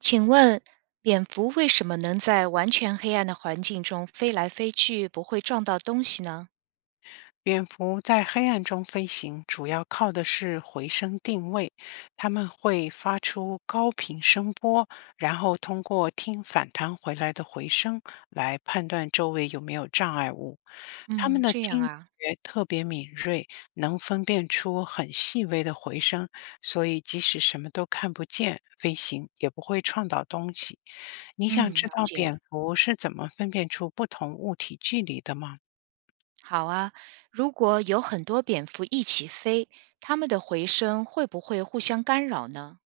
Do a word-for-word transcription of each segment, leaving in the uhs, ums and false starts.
请问，蝙蝠为什么能在完全黑暗的环境中飞来飞去，不会撞到东西呢？蝙蝠在黑暗中飞行，主要靠的是回声定位。它们会发出高频声波，然后通过听反弹回来的回声来判断周围有没有障碍物。它们嗯，的这样听啊，觉特别敏锐，能分辨出很细微的回声，所以即使什么都看不见，飞行也不会撞到东西。你想嗯，知了道解。蝙蝠是怎么分辨出不同物体距离的吗？好啊，如果有很多蝙蝠一起飞，它们的回声会不会互相干扰呢？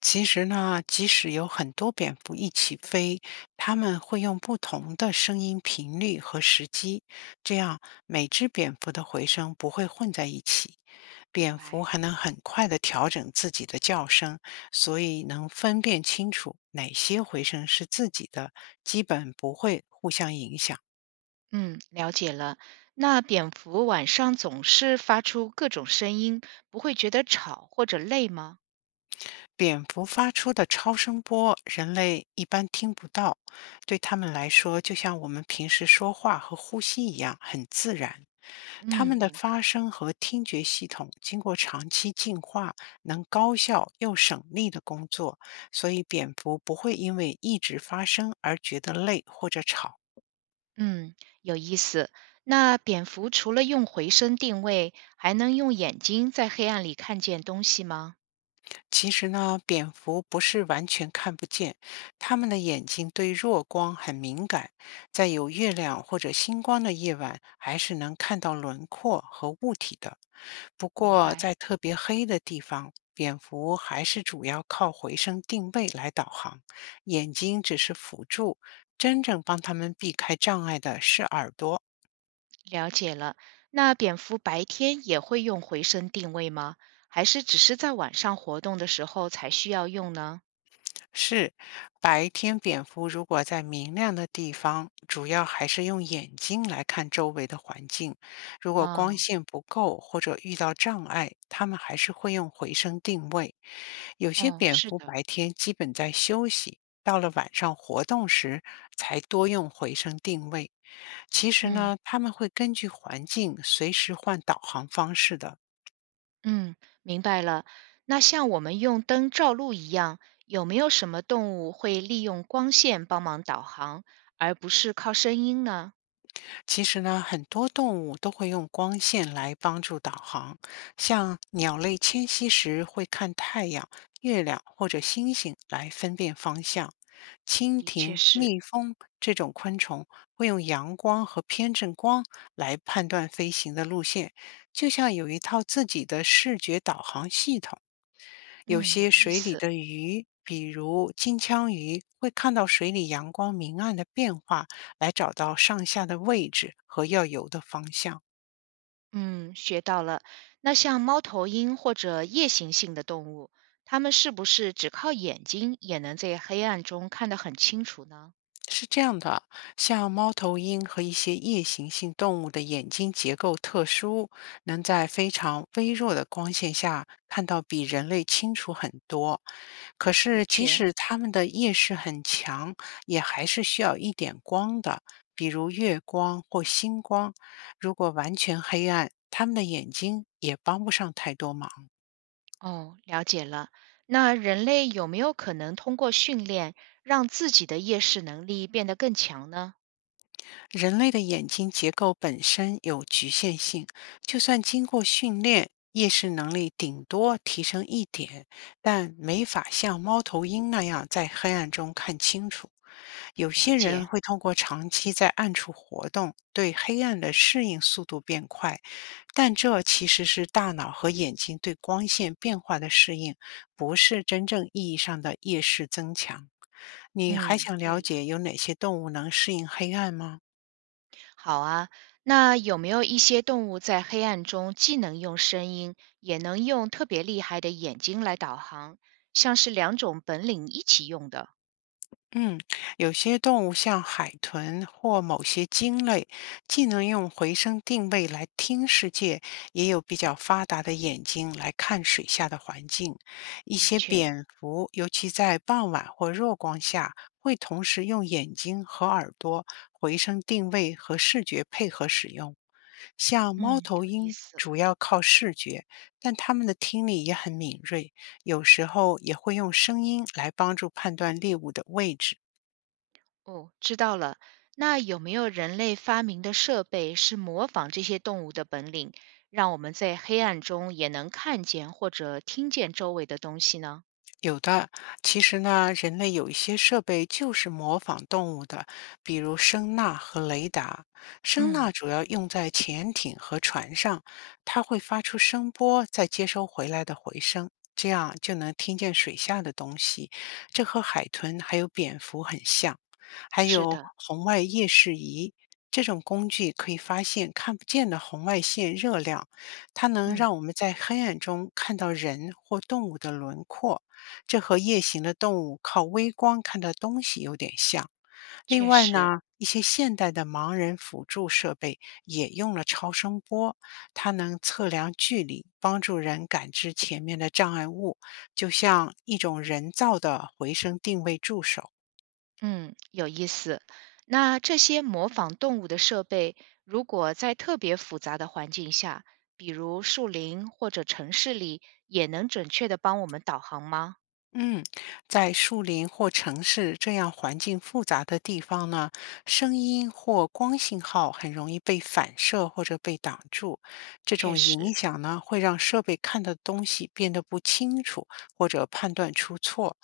其实呢，即使有很多蝙蝠一起飞，它们会用不同的声音频率和时机，这样每只蝙蝠的回声不会混在一起。明蝙蝠白。还能很快地调整自己的叫声，所以能分辨清楚哪些回声是自己的，基本不会互相影响。嗯，了解了。那蝙蝠晚上总是发出各种声音，不会觉得吵或者累吗？蝙蝠发出的超声波，人类一般听不到，对它们来说，就像我们平时说话和呼吸一样，很自然。它们嗯，的明发白。声和听觉系统经过长期进化，能高效又省力的工作，所以蝙蝠不会因为一直发声而觉得累或者吵。嗯，有意思。那蝙蝠除了用回声定位，还能用眼睛在黑暗里看见东西吗？其实呢，蝙蝠不是完全看不见，它们的眼睛对弱光很敏感，在有月亮或者星光的夜晚，还是能看到轮廓和物体的。不明过，白，在特别黑的地方，蝙蝠还是主要靠回声定位来导航，眼睛只是辅助，真正帮它们避开障碍的是耳朵。了解了。那蝙蝠白天也会用回声定位吗？还是只是在晚上活动的时候才需要用呢？是，白天蝙蝠如果在明亮的地方，主要还是用眼睛来看周围的环境。如果光啊，线不够或者遇到障碍，它们还是会用回声定位。有些哦，蝙是蝠的，白天基本在休息，到了晚上活动时才多用回声定位。其实嗯呢，它们会根据环境随时换导航方式的。嗯，明白了。那像我们用灯照路一样，有没有什么动物会利用光线帮忙导航，而不是靠声音呢？其实呢，很多动物都会用光线来帮助导航，像鸟类迁徙时会看太阳、月亮或者星星来分辨方向。蜻的确蜓、是。蜜蜂这种昆虫会用阳光和偏振光来判断飞行的路线，就像有一套自己的视觉导航系统。有嗯，有些意水里思。的鱼，比如金枪鱼，会看到水里阳光明暗的变化，来找到上下的位置和要游的方向。嗯，学到了。那像猫头鹰或者夜行性的动物，它们是不是只靠眼睛也能在黑暗中看得很清楚呢？是这样的啊，像猫头鹰和一些夜行性动物的眼睛结构特殊，能在非常微弱的光线下看到比人类清楚很多。可是，的即确，使它们的夜视很强，也还是需要一点光的，比如月光或星光。如果完全黑暗，它们的眼睛也帮不上太多忙。哦，了解了。那人类有没有可能通过训练让自己的夜视能力变得更强呢？人类的眼睛结构本身有局限性，就算经过训练，夜视能力顶多提升一点，但没法像猫头鹰那样在黑暗中看清楚。有了些人解。会通过长期在暗处活动，对黑暗的适应速度变快，但这其实是大脑和眼睛对光线变化的适应，不是真正意义上的夜视增强。你还嗯，想了对的解有哪些动物能适应黑暗吗？好啊，那有没有一些动物在黑暗中既能用声音，也能用特别厉害的眼睛来导航，像是两种本领一起用的？嗯，有些动物像海豚或某些鲸类，既能用回声定位来听世界，也有比较发达的眼睛来看水下的环境。一的些确，蝙蝠，尤其在傍晚或弱光下，会同时用眼睛和耳朵回声定位和视觉配合使用。像猫嗯，头有意鹰思。主要靠视觉，但它们的听力也很敏锐。有时候也会用声音来帮助判断猎物的位置。哦，知道了。那有没有人类发明的设备是模仿这些动物的本领，让我们在黑暗中也能看见或者听见周围的东西呢？有的，其实呢，人类有一些设备就是模仿动物的，比如声呐和雷达。声呐嗯，主要用在潜艇和船上，它会发出声波，再接收回来的回声，这样就能听见水下的东西。这和海豚还有蝙蝠很像。还是有的，红外夜视仪，这种工具可以发现看不见的红外线热量，它能嗯，让我们在黑暗中看到人或动物的轮廓。这和夜行的动物靠微光看到东西有点像。另确外实。呢，一些现代的盲人辅助设备也用了超声波，它能测量距离，帮助人感知前面的障碍物，就像一种人造的回声定位助手。嗯，有意思。那这些模仿动物的设备，如果在特别复杂的环境下，比如树林或者城市里，也能准确地帮我们导航吗？嗯，在树林或城市这样环境复杂的地方呢，声音或光信号很容易被反射或者被挡住。这确种影实，响呢，会让设备看到的东西变得不清楚，或者判断出错。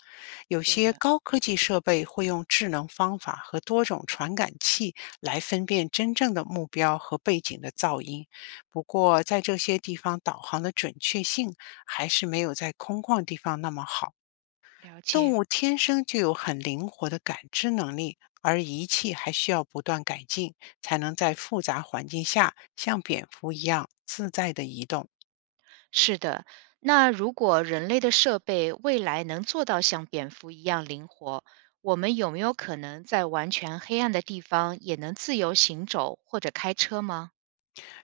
有对些的。高科技设备会用智能方法和多种传感器来分辨真正的目标和背景的噪音。不过，在这些地方，导航的准确性还是没有在空旷地方那么好。了动解。物天生就有很灵活的感知能力，而仪器还需要不断改进，才能在复杂环境下像蝙蝠一样自在地移动。是的，那如果人类的设备未来能做到像蝙蝠一样灵活，我们有没有可能在完全黑暗的地方也能自由行走或者开车吗？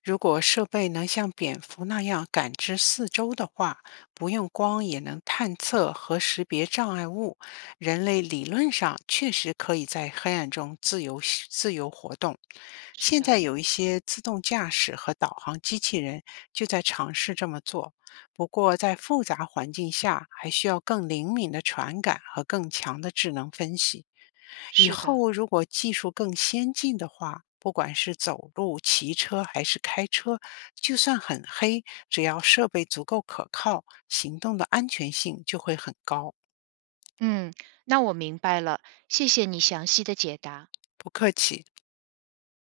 如果设备能像蝙蝠那样感知四周的话，不用光也能探测和识别障碍物，人类理论上确实可以在黑暗中自由自由活动。是现的，在有一些自动驾驶和导航机器人就在尝试这么做，不过在复杂环境下还需要更灵敏的传感和更强的智能分析。以是的。后如果技术更先进的话，不管是走路、骑车还是开车，就算很黑，只要设备足够可靠，行动的安全性就会很高。嗯，那我明白了，谢谢你详细的解答。不客气。